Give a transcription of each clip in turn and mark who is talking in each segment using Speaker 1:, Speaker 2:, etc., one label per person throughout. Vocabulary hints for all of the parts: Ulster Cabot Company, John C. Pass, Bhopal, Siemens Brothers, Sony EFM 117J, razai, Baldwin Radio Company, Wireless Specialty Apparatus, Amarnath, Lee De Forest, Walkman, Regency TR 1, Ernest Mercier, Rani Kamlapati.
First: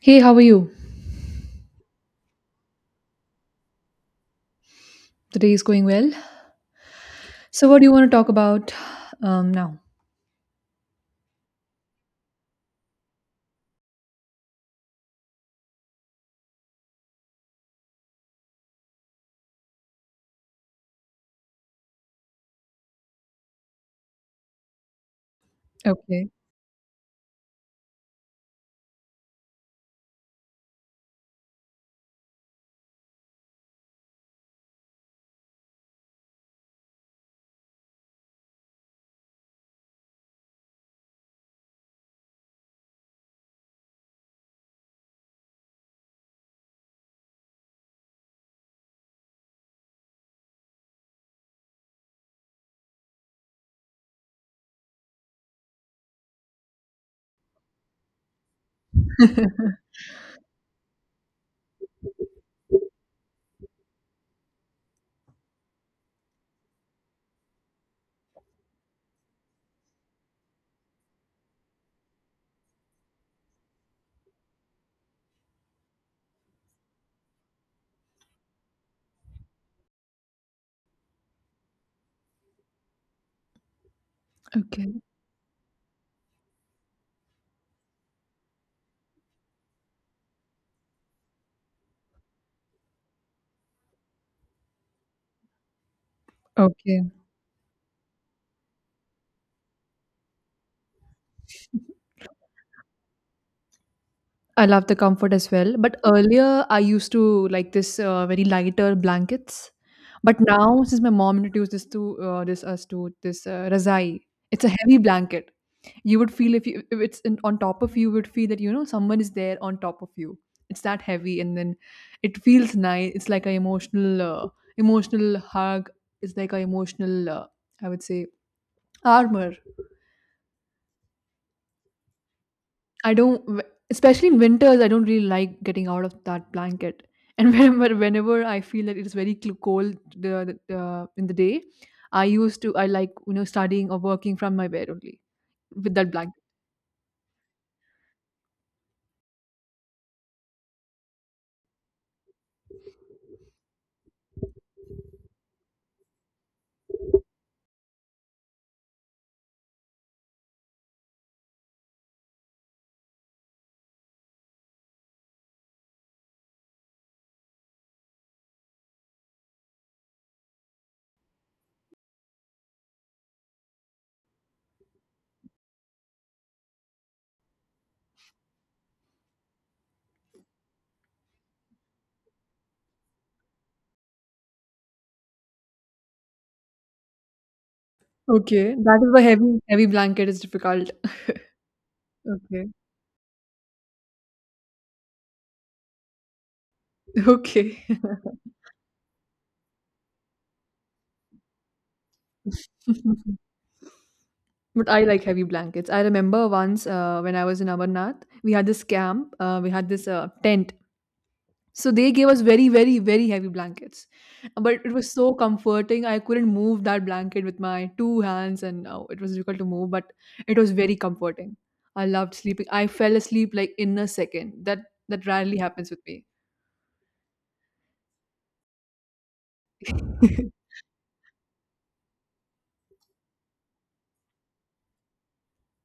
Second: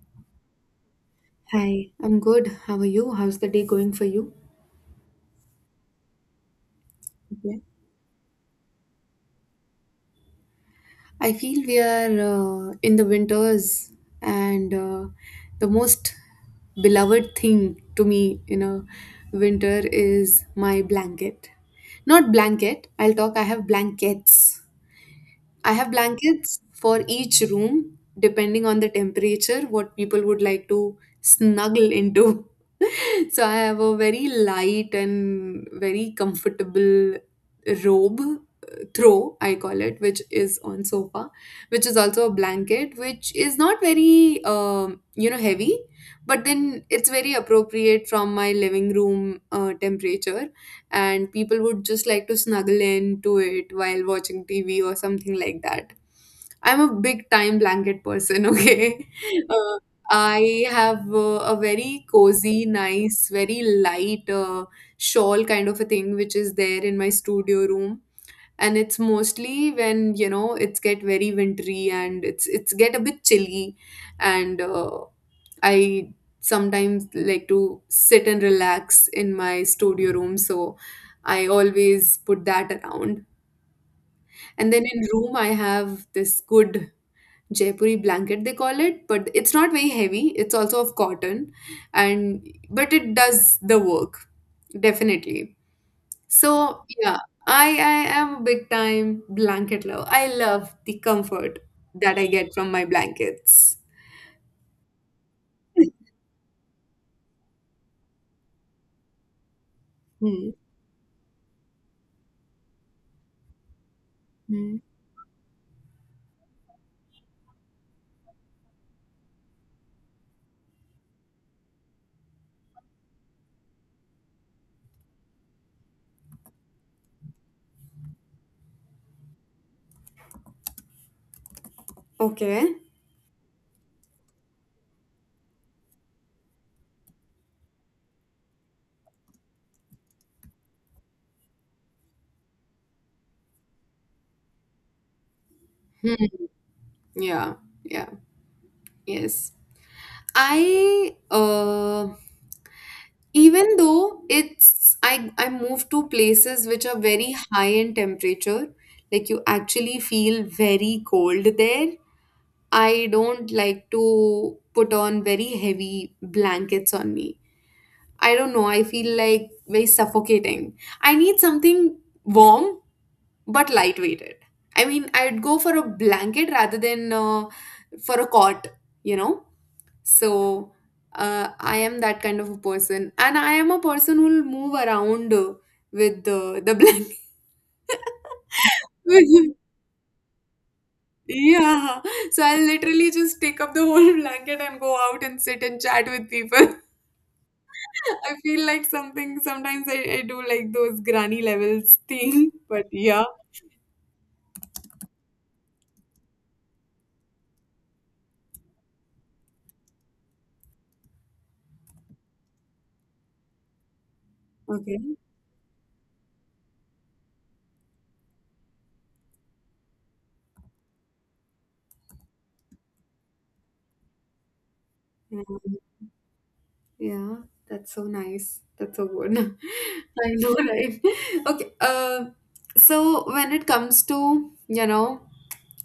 Speaker 1: Hey, how are you?
Speaker 2: Hi, I'm good. How are you? How's the day going for you?
Speaker 1: The day is going well.
Speaker 2: Okay.
Speaker 1: So, what do you want to talk about now?
Speaker 2: I feel we are in the winters, and the most beloved thing to me in a winter is my blanket. Not blanket, I'll talk, I have blankets. I have
Speaker 1: Okay,
Speaker 2: blankets for each room, depending on the temperature, what people would like to snuggle into. So I have a very light and very comfortable robe throw I call it, which is on sofa, which is also a blanket, which is not very heavy, but then it's very appropriate from my living room temperature, and people would just like to snuggle into it while watching tv or something like that. I'm a big time blanket person, okay. Uh, I have a very cozy, nice, very light shawl kind of a thing, which is there in my studio room. And it's mostly when, you know, it's get very wintry and it's get a bit chilly and I sometimes like to sit and relax in my studio room, so I always put that around. And then in
Speaker 1: okay,
Speaker 2: room I have this good Jaipuri blanket, they call it, but it's not very heavy. It's also of cotton, and but it does the work definitely. So
Speaker 1: okay.
Speaker 2: yeah, I am a big time blanket lover. I love the comfort that I get from my blankets.
Speaker 1: I love the comfort as well. But earlier, I used to like this very lighter blankets. But
Speaker 2: Hmm.
Speaker 1: now, since my mom introduced this to this us to this razai, it's a
Speaker 2: Hmm.
Speaker 1: heavy blanket. You would feel if you if it's in, on top of you, you would feel that you know someone is there on top of you. It's that heavy, and then it feels nice. It's like an emotional emotional hug. It's like an emotional I would say armor.
Speaker 2: Okay.
Speaker 1: I don't, w- Especially in winters, I don't really like getting out of that blanket. And whenever I feel that it is very cold in the day, I like, you know, studying or working from my bed only with that
Speaker 2: Hmm.
Speaker 1: blanket.
Speaker 2: Yeah. Yeah. Yes. I even though it's I move to places which are very high in temperature, like you actually feel very cold there. I don't like to put on very heavy blankets on me. I don't know, I feel like very suffocating. I need something warm but lightweighted. I mean, I'd go for a blanket rather than for a cot, you know? So I am that kind of a person, and I am a person who will move around with the blanket.
Speaker 1: Okay. That is why heavy blanket is difficult.
Speaker 2: Yeah, so I'll
Speaker 1: Okay.
Speaker 2: literally just take up the whole blanket and go out and sit and chat with people.
Speaker 1: Okay.
Speaker 2: I feel like something sometimes I do like those granny levels thing, but yeah,
Speaker 1: But I like heavy blankets. I remember once when I was in Amarnath, we had this camp, we had this tent. So they gave us very heavy blankets. But it
Speaker 2: okay.
Speaker 1: was so comforting. I couldn't move that blanket with my two hands, and oh, it was difficult to move, but it was very comforting. I loved sleeping. I fell asleep like in a second. That rarely happens with me.
Speaker 2: Yeah, that's so nice. That's so good. I know, right? Okay. So when it comes to, you know,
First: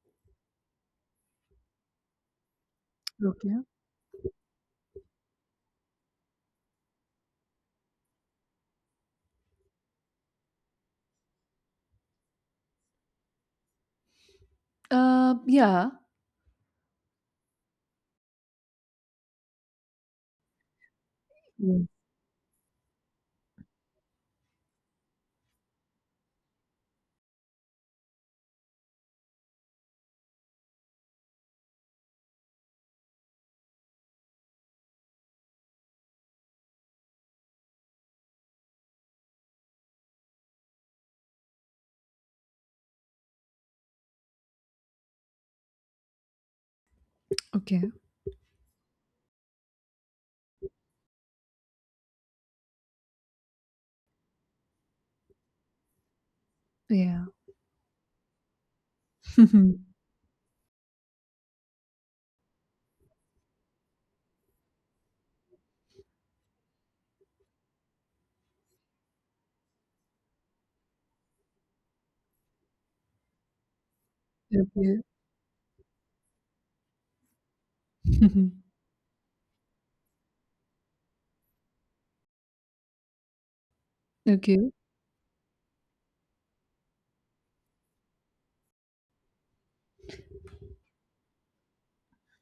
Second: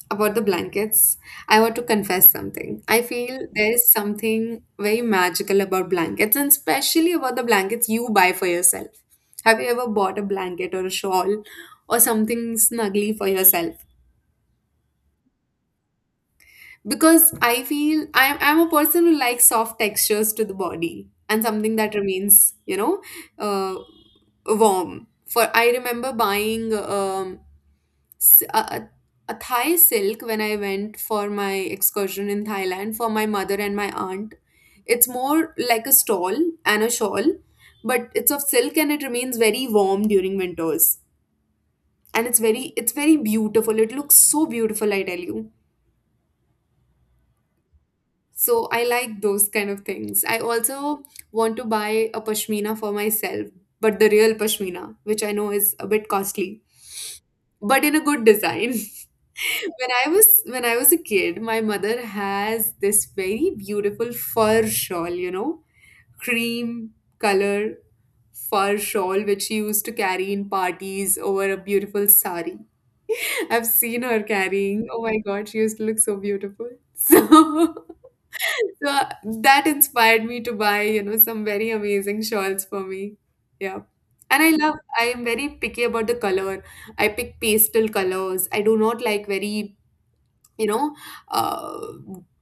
Speaker 2: about the blankets, I want to confess something. I feel
Speaker 1: Okay.
Speaker 2: there is something very magical about blankets, and especially about the blankets you buy for yourself. Have you ever bought a blanket or a shawl or something snuggly for yourself?
Speaker 1: Yeah.
Speaker 2: Because I feel I'm a person who likes soft textures to the body and something
Speaker 1: Yeah.
Speaker 2: that remains, you know, uh, warm. For I remember buying s- a, a a Thai silk when I went for my excursion in Thailand for my mother and my aunt. It's more like a stall and a shawl, but it's of silk and it remains very warm during winters. And it's very beautiful. It looks so beautiful, I tell you.
Speaker 1: Okay.
Speaker 2: So I like those kind of things. I also want to buy a pashmina for myself, but the real pashmina, which I know is a bit costly,
Speaker 1: Yeah.
Speaker 2: but in a good design. When I was a kid, my mother has this very beautiful fur shawl, you know, cream color fur shawl which she used to carry in parties over a beautiful sari. I've seen her carrying.
Speaker 1: Okay.
Speaker 2: Oh my god, she used to look so beautiful. So so that inspired me to buy, you know, some very amazing shawls for me. Yeah. And
Speaker 1: okay.
Speaker 2: I am very picky about the color. I pick pastel colors. I do not like very, you know, uh,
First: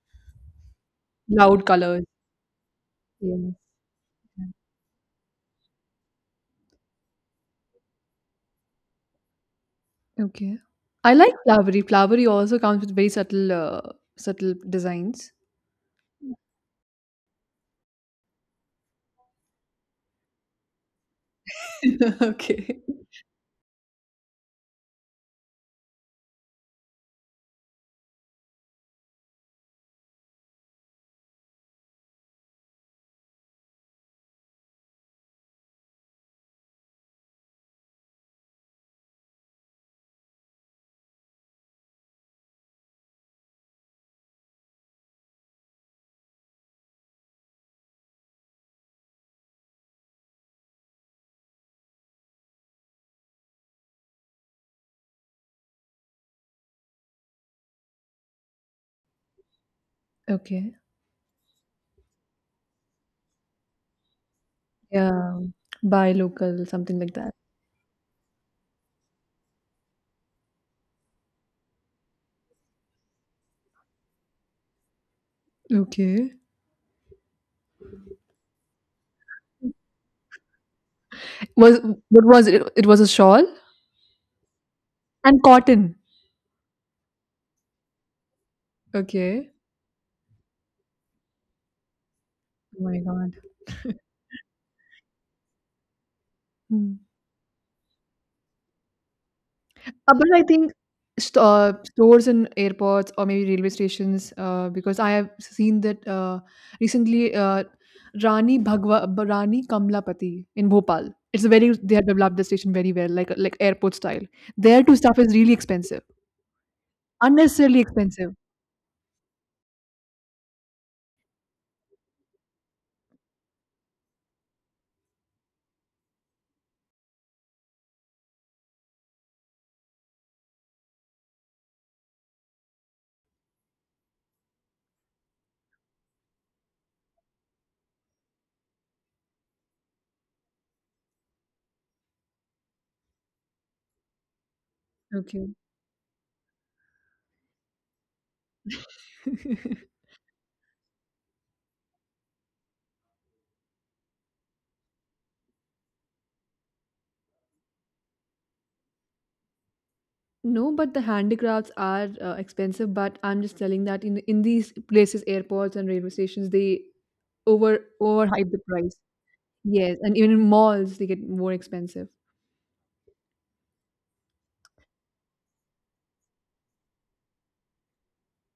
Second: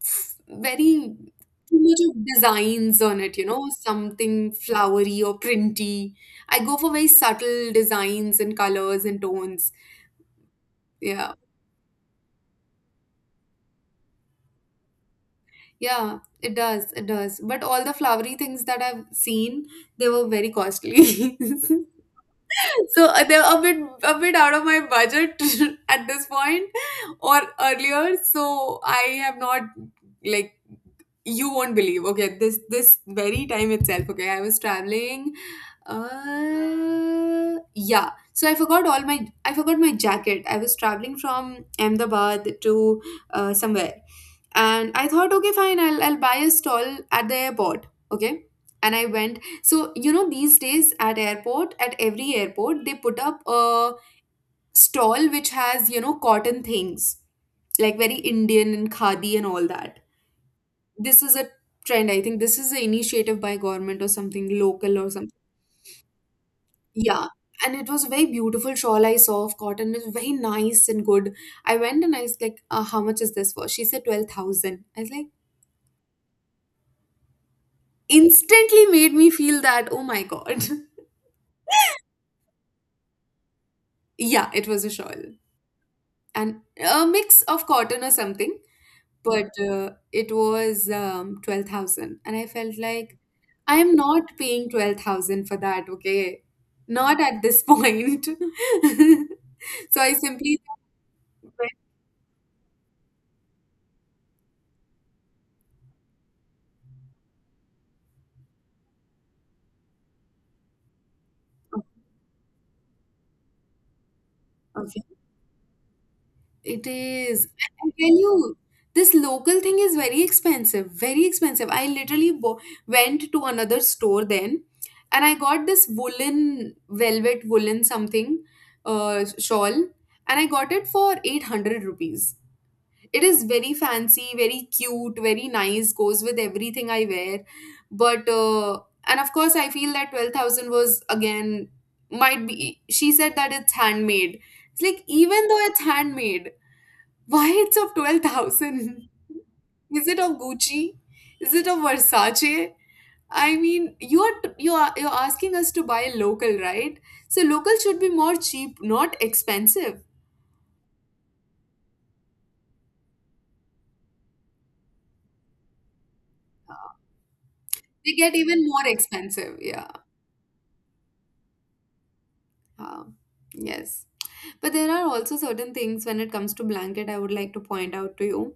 Speaker 2: f- very
Speaker 1: Loud
Speaker 2: too much
Speaker 1: colors.
Speaker 2: of designs on it, you
Speaker 1: Yes.
Speaker 2: know, something flowery or printy. I go for very subtle designs and colors and tones.
Speaker 1: Okay. I like
Speaker 2: Yeah.
Speaker 1: flowery. Flowery also comes with very subtle, subtle designs.
Speaker 2: Yeah, it does. It does. But all the flowery things that I've seen, they were very costly.
Speaker 1: Okay.
Speaker 2: So they're a bit out of my budget at this point or earlier. So I have not like you won't believe, okay, this very time itself, okay, I was traveling, yeah, so I forgot all my, I forgot my jacket. I was traveling from Ahmedabad to somewhere, and I thought, okay, fine, I'll buy a stall at the airport, okay. And I went, so you know, these days at airport, at every airport, they put up a stall which has, you know, cotton things, like very Indian and khadi and all that.
Speaker 1: Okay.
Speaker 2: This is a trend, I think this is an initiative by government or something, local or something.
Speaker 1: Yeah. Buy local, something like
Speaker 2: Yeah.
Speaker 1: that.
Speaker 2: And it was a very beautiful shawl I saw of cotton. It was very nice and good. I went and I was like, how much is this for? She said 12,000. I was like,
Speaker 1: Okay.
Speaker 2: instantly made me feel that, oh my god.
Speaker 1: Was, what was it? It was a shawl
Speaker 2: Yeah, it was a shawl
Speaker 1: and cotton.
Speaker 2: and a mix of cotton or something, but
Speaker 1: Okay.
Speaker 2: it was 12,000, and I felt
Speaker 1: Oh my
Speaker 2: like
Speaker 1: god.
Speaker 2: I am not paying 12,000 for that, okay?
Speaker 1: Hmm.
Speaker 2: Not at this point. So I
Speaker 1: But I
Speaker 2: simply
Speaker 1: think
Speaker 2: went,
Speaker 1: stores in airports or maybe railway stations, because I have seen that recently Rani Rani Kamlapati in Bhopal. It's a very
Speaker 2: "Oh,
Speaker 1: they have developed the station very well, like airport style. There too
Speaker 2: okay.
Speaker 1: stuff is really expensive,
Speaker 2: It is.
Speaker 1: unnecessarily
Speaker 2: I tell
Speaker 1: expensive.
Speaker 2: you, this local thing is very expensive, very expensive. I literally went to another store then, and I got this woolen, velvet woolen something shawl, and I got it for 800 rupees. It is very fancy, very cute, very nice, goes with everything I wear. But and of course I feel that 12,000 was again, might be, she said that it's handmade. It's like,
Speaker 1: Okay.
Speaker 2: even though it's handmade, why it's of 12,000? Is it of Gucci? Is it of Versace? I mean, you are you're asking us to buy local, right? So local should be more cheap, not expensive.
Speaker 1: No, but the handicrafts are expensive. But I'm just telling that in these places, airports and railway stations, they
Speaker 2: They get
Speaker 1: overhype the
Speaker 2: even more
Speaker 1: price.
Speaker 2: expensive, yeah.
Speaker 1: Yes, and even in malls, they get more expensive.
Speaker 2: Uh, yes. But there are also certain things when it comes to blanket I would like to point out to you.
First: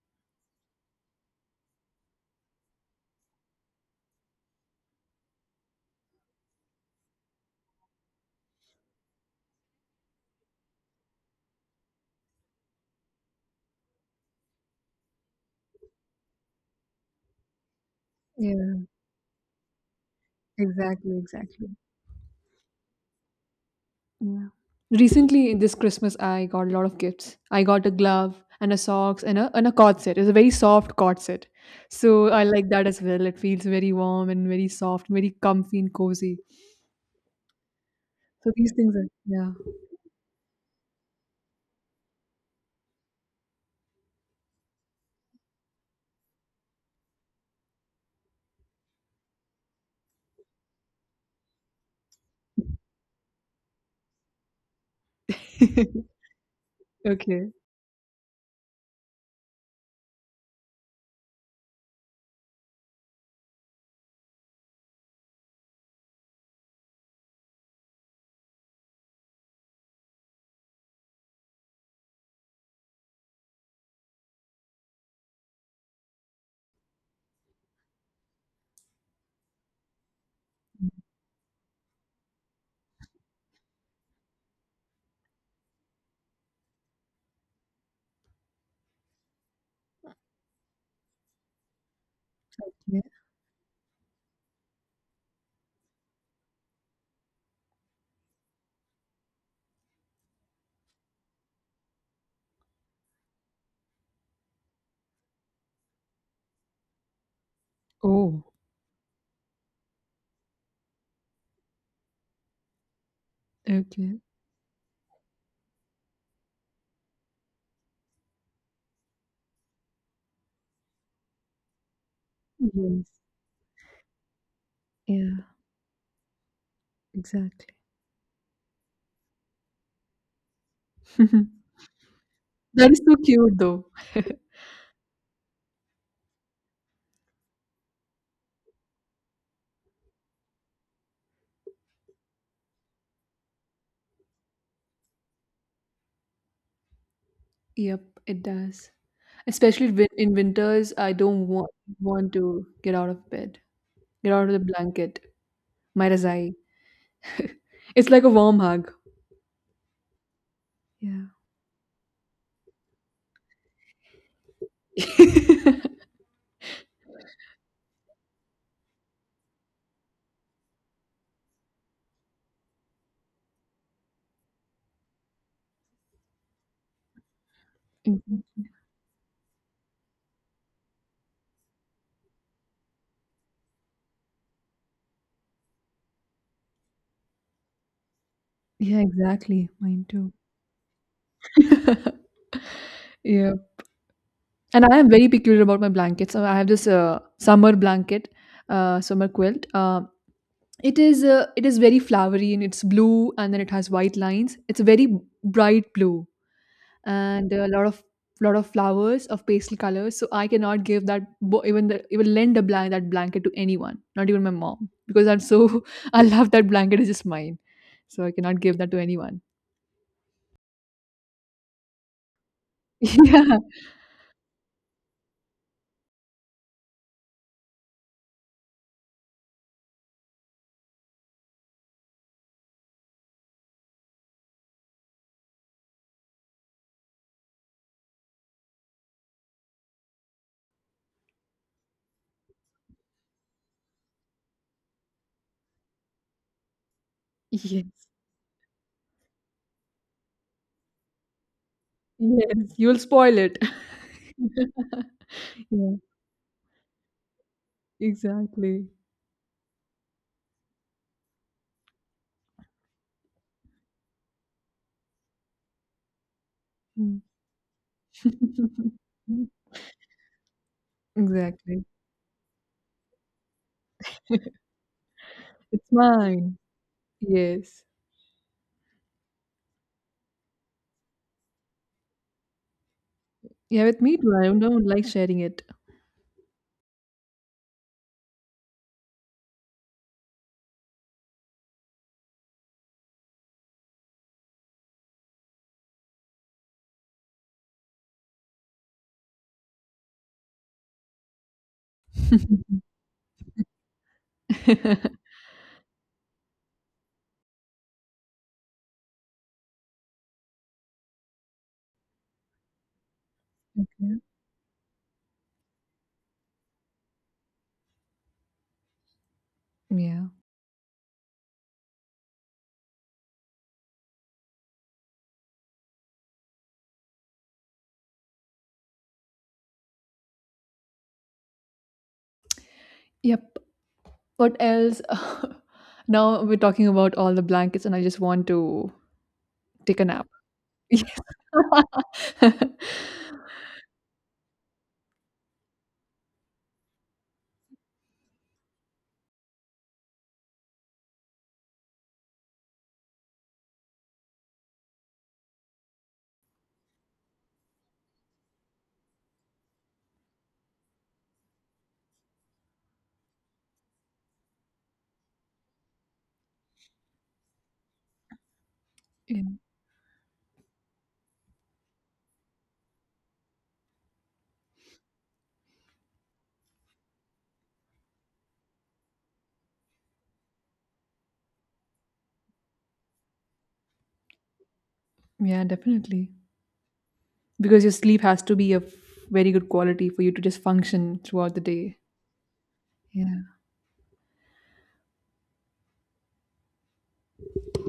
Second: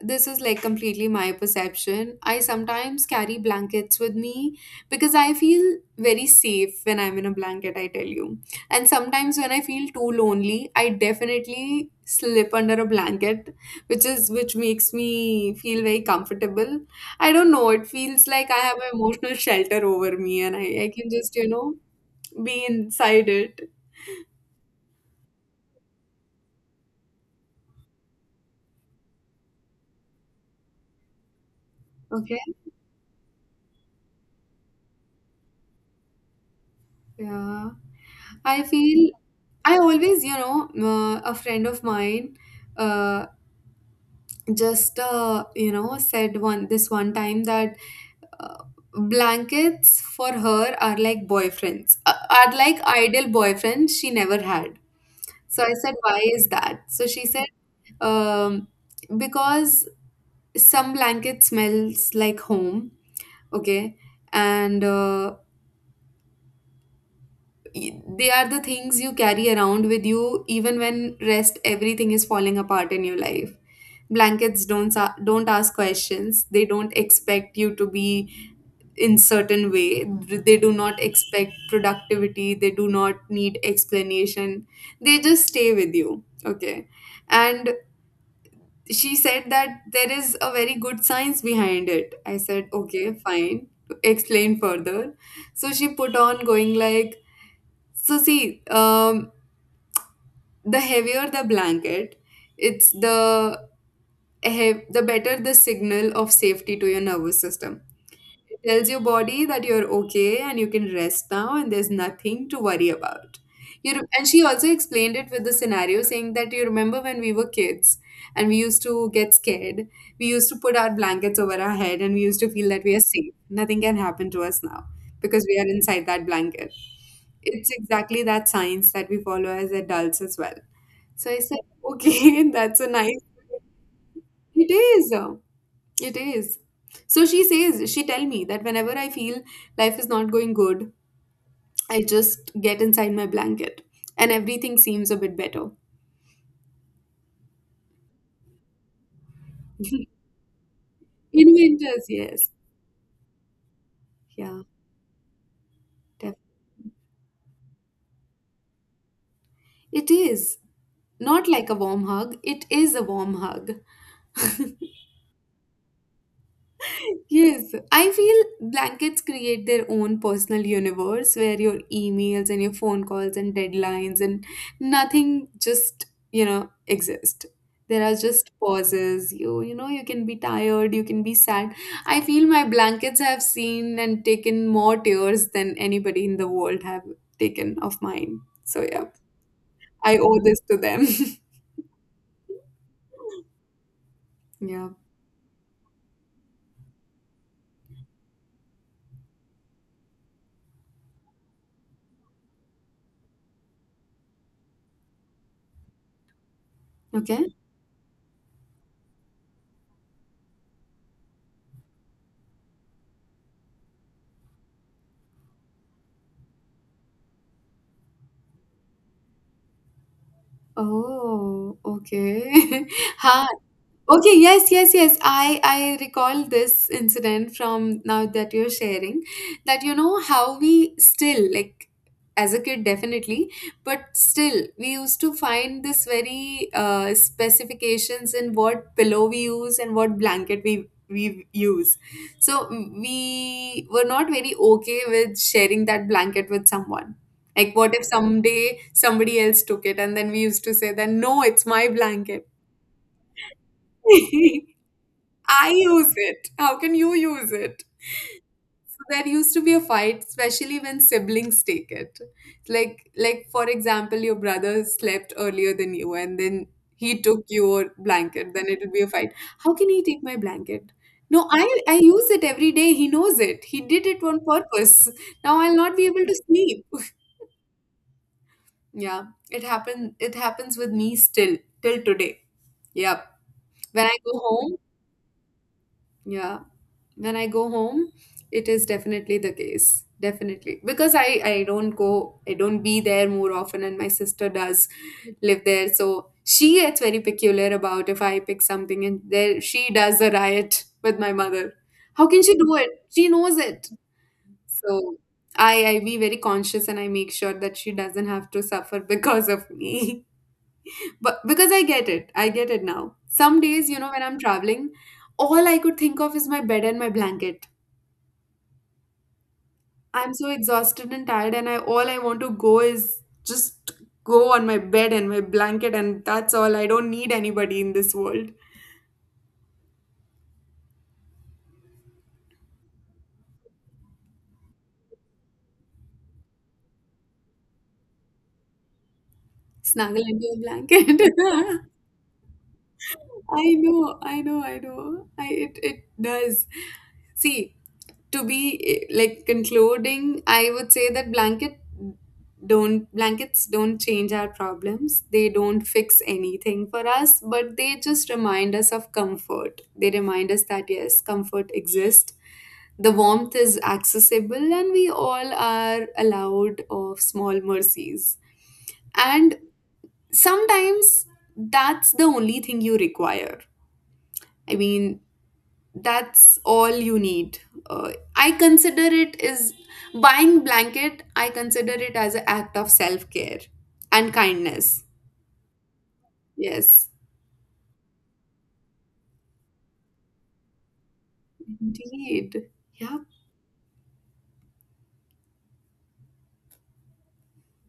Speaker 2: This is like completely my perception. I sometimes carry blankets with me because I feel very safe when I'm in a blanket, I tell you. And sometimes when I feel too lonely, I definitely slip under a blanket, which makes me feel very comfortable. I don't know, it feels like I have
Speaker 1: Yeah,
Speaker 2: an emotional shelter over me, and I can just, you
Speaker 1: exactly.
Speaker 2: know, be inside it.
Speaker 1: Yeah. Recently, this Christmas, I got a lot of gifts. I got a glove and a socks and a cord set. It's a very soft cord set, so
Speaker 2: Okay.
Speaker 1: I like that as well. It feels very warm and very soft, very comfy and cozy.
Speaker 2: Yeah,
Speaker 1: So
Speaker 2: I
Speaker 1: these things are
Speaker 2: feel
Speaker 1: yeah.
Speaker 2: I always, you know, a friend of mine uh, you know, said one this one time that uh, blankets for her are like boyfriends, are like ideal boyfriends she never had. So I said, why is that? So she said,
Speaker 1: Okay.
Speaker 2: um, because some blanket smells like home, okay, and they are the things you carry around with you even when rest everything is falling apart in your life. Blankets don't ask questions. They don't expect you to be in certain way. They do not expect productivity. They do not need explanation. They just stay with you, okay. And she said that there is a very good science behind it. I said, okay, fine, explain further. So she put on going like, so see, the heavier the blanket, it's the the better the signal of safety to your nervous system.
Speaker 1: Oh,
Speaker 2: It tells your body that you're okay and you can rest now and there's nothing to worry about.
Speaker 1: okay.
Speaker 2: And she also explained it with the scenario saying that, you remember when we were kids and we used to get scared. We used to put our blankets over our head and we used to feel that we are
Speaker 1: Yes.
Speaker 2: safe. Nothing can happen to us now
Speaker 1: Yeah,
Speaker 2: because we are inside that blanket.
Speaker 1: exactly.
Speaker 2: It's exactly that science that we follow as adults as well. So I said, okay, that's a
Speaker 1: That is so
Speaker 2: nice.
Speaker 1: cute though.
Speaker 2: It is. It is. So she says, she tell me that whenever I feel life is not going good, I just get inside my blanket and everything seems a bit better.
Speaker 1: Yep, it does. Especially in winters, I don't
Speaker 2: In winters,
Speaker 1: want
Speaker 2: yes.
Speaker 1: to get out of bed, get out of the
Speaker 2: Yeah,
Speaker 1: blanket. Might as
Speaker 2: def-
Speaker 1: I. It's like a warm hug.
Speaker 2: it is.
Speaker 1: Yeah.
Speaker 2: Not like a warm hug, it is a warm hug. Yes, I feel blankets create their own personal universe where your emails and your phone calls and deadlines and nothing just, you know, exist. There are just
Speaker 1: Mhm.
Speaker 2: pauses. You know, you can be tired, you can be sad. I feel my blankets have seen and taken more tears than anybody in the world have taken of mine. So
Speaker 1: Yeah,
Speaker 2: yeah,
Speaker 1: exactly. Mine
Speaker 2: I
Speaker 1: too.
Speaker 2: owe this to them.
Speaker 1: Yeah. And
Speaker 2: Yeah.
Speaker 1: I am very peculiar about my blankets. So I have this summer blanket, summer quilt. Um, it is it is very flowery and it's blue and then it has white lines. It's a very bright blue
Speaker 2: Okay.
Speaker 1: and there are a lot of flowers of pastel colors. So I cannot give that bo- even the, even lend a blank that blanket to anyone, not even my mom, because I'm so I love that blanket. It's just mine, so I cannot give that to anyone.
Speaker 2: Oh, okay. Ha, okay, yes, yes, yes. I recall this incident from now that you're sharing, that you know how we still like as a kid definitely, but still we used to find this very specifications in what pillow we use and what blanket we use. So we were not very okay with sharing that blanket with someone. Like
Speaker 1: Yeah.
Speaker 2: what if
Speaker 1: Yes.
Speaker 2: someday somebody else took it, and then we used to say that no, it's my blanket.
Speaker 1: Yes. You'll spoil it.
Speaker 2: I
Speaker 1: Yeah.
Speaker 2: use it. How can you use it?
Speaker 1: Exactly.
Speaker 2: So there used to be a fight, especially when siblings take it. Like for example, your brother slept earlier than you, and then he
Speaker 1: Mm.
Speaker 2: took your blanket. Then it'll be a fight. How can he take my blanket? No, I
Speaker 1: Exactly.
Speaker 2: I use it every day. He knows it. He did it on purpose. Now I'll
Speaker 1: It's
Speaker 2: not be able to
Speaker 1: mine.
Speaker 2: sleep.
Speaker 1: Yes.
Speaker 2: Yeah, it happened. It happens with me still till today. Yep.
Speaker 1: Yeah, with
Speaker 2: When I
Speaker 1: me
Speaker 2: go
Speaker 1: too. I
Speaker 2: home,
Speaker 1: don't like sharing it.
Speaker 2: yeah. When I go home, it is definitely the case. Definitely. Because I don't go, I don't be there more often, and my sister does live there. So she gets very peculiar about if I pick something, and there she does a riot with my mother. How can she do it? She knows it. So I be very conscious and I make sure that she doesn't have to suffer because of me. But because I get it now. Some days, you know,
Speaker 1: Okay.
Speaker 2: when I'm traveling, all I could think of is my bed and my blanket.
Speaker 1: Yeah.
Speaker 2: I'm so exhausted and tired, and I all I want to go is just go on my bed and my blanket, and that's all. I don't need anybody in this world.
Speaker 1: Yep. What else? Now we're talking about all the blankets, and I just want to take a
Speaker 2: Snuggle
Speaker 1: nap.
Speaker 2: into a
Speaker 1: Yeah.
Speaker 2: blanket. I know, I know, I know. I It it does. See, to be like concluding, I would say that blankets don't change our problems. They don't fix anything for us, but they just remind us of comfort. They remind us that yes, comfort exists. The warmth is accessible and we all are allowed of small mercies.
Speaker 1: Yeah,
Speaker 2: And sometimes that's the only thing you require. I mean, that's all you need. I consider it is, buying blanket, I consider it as an act of self-care and kindness.
Speaker 1: Yeah, definitely.
Speaker 2: Yes.
Speaker 1: Because your sleep has to be of very good quality for you to just function throughout the day.
Speaker 2: Indeed. Yeah.
Speaker 1: Yeah.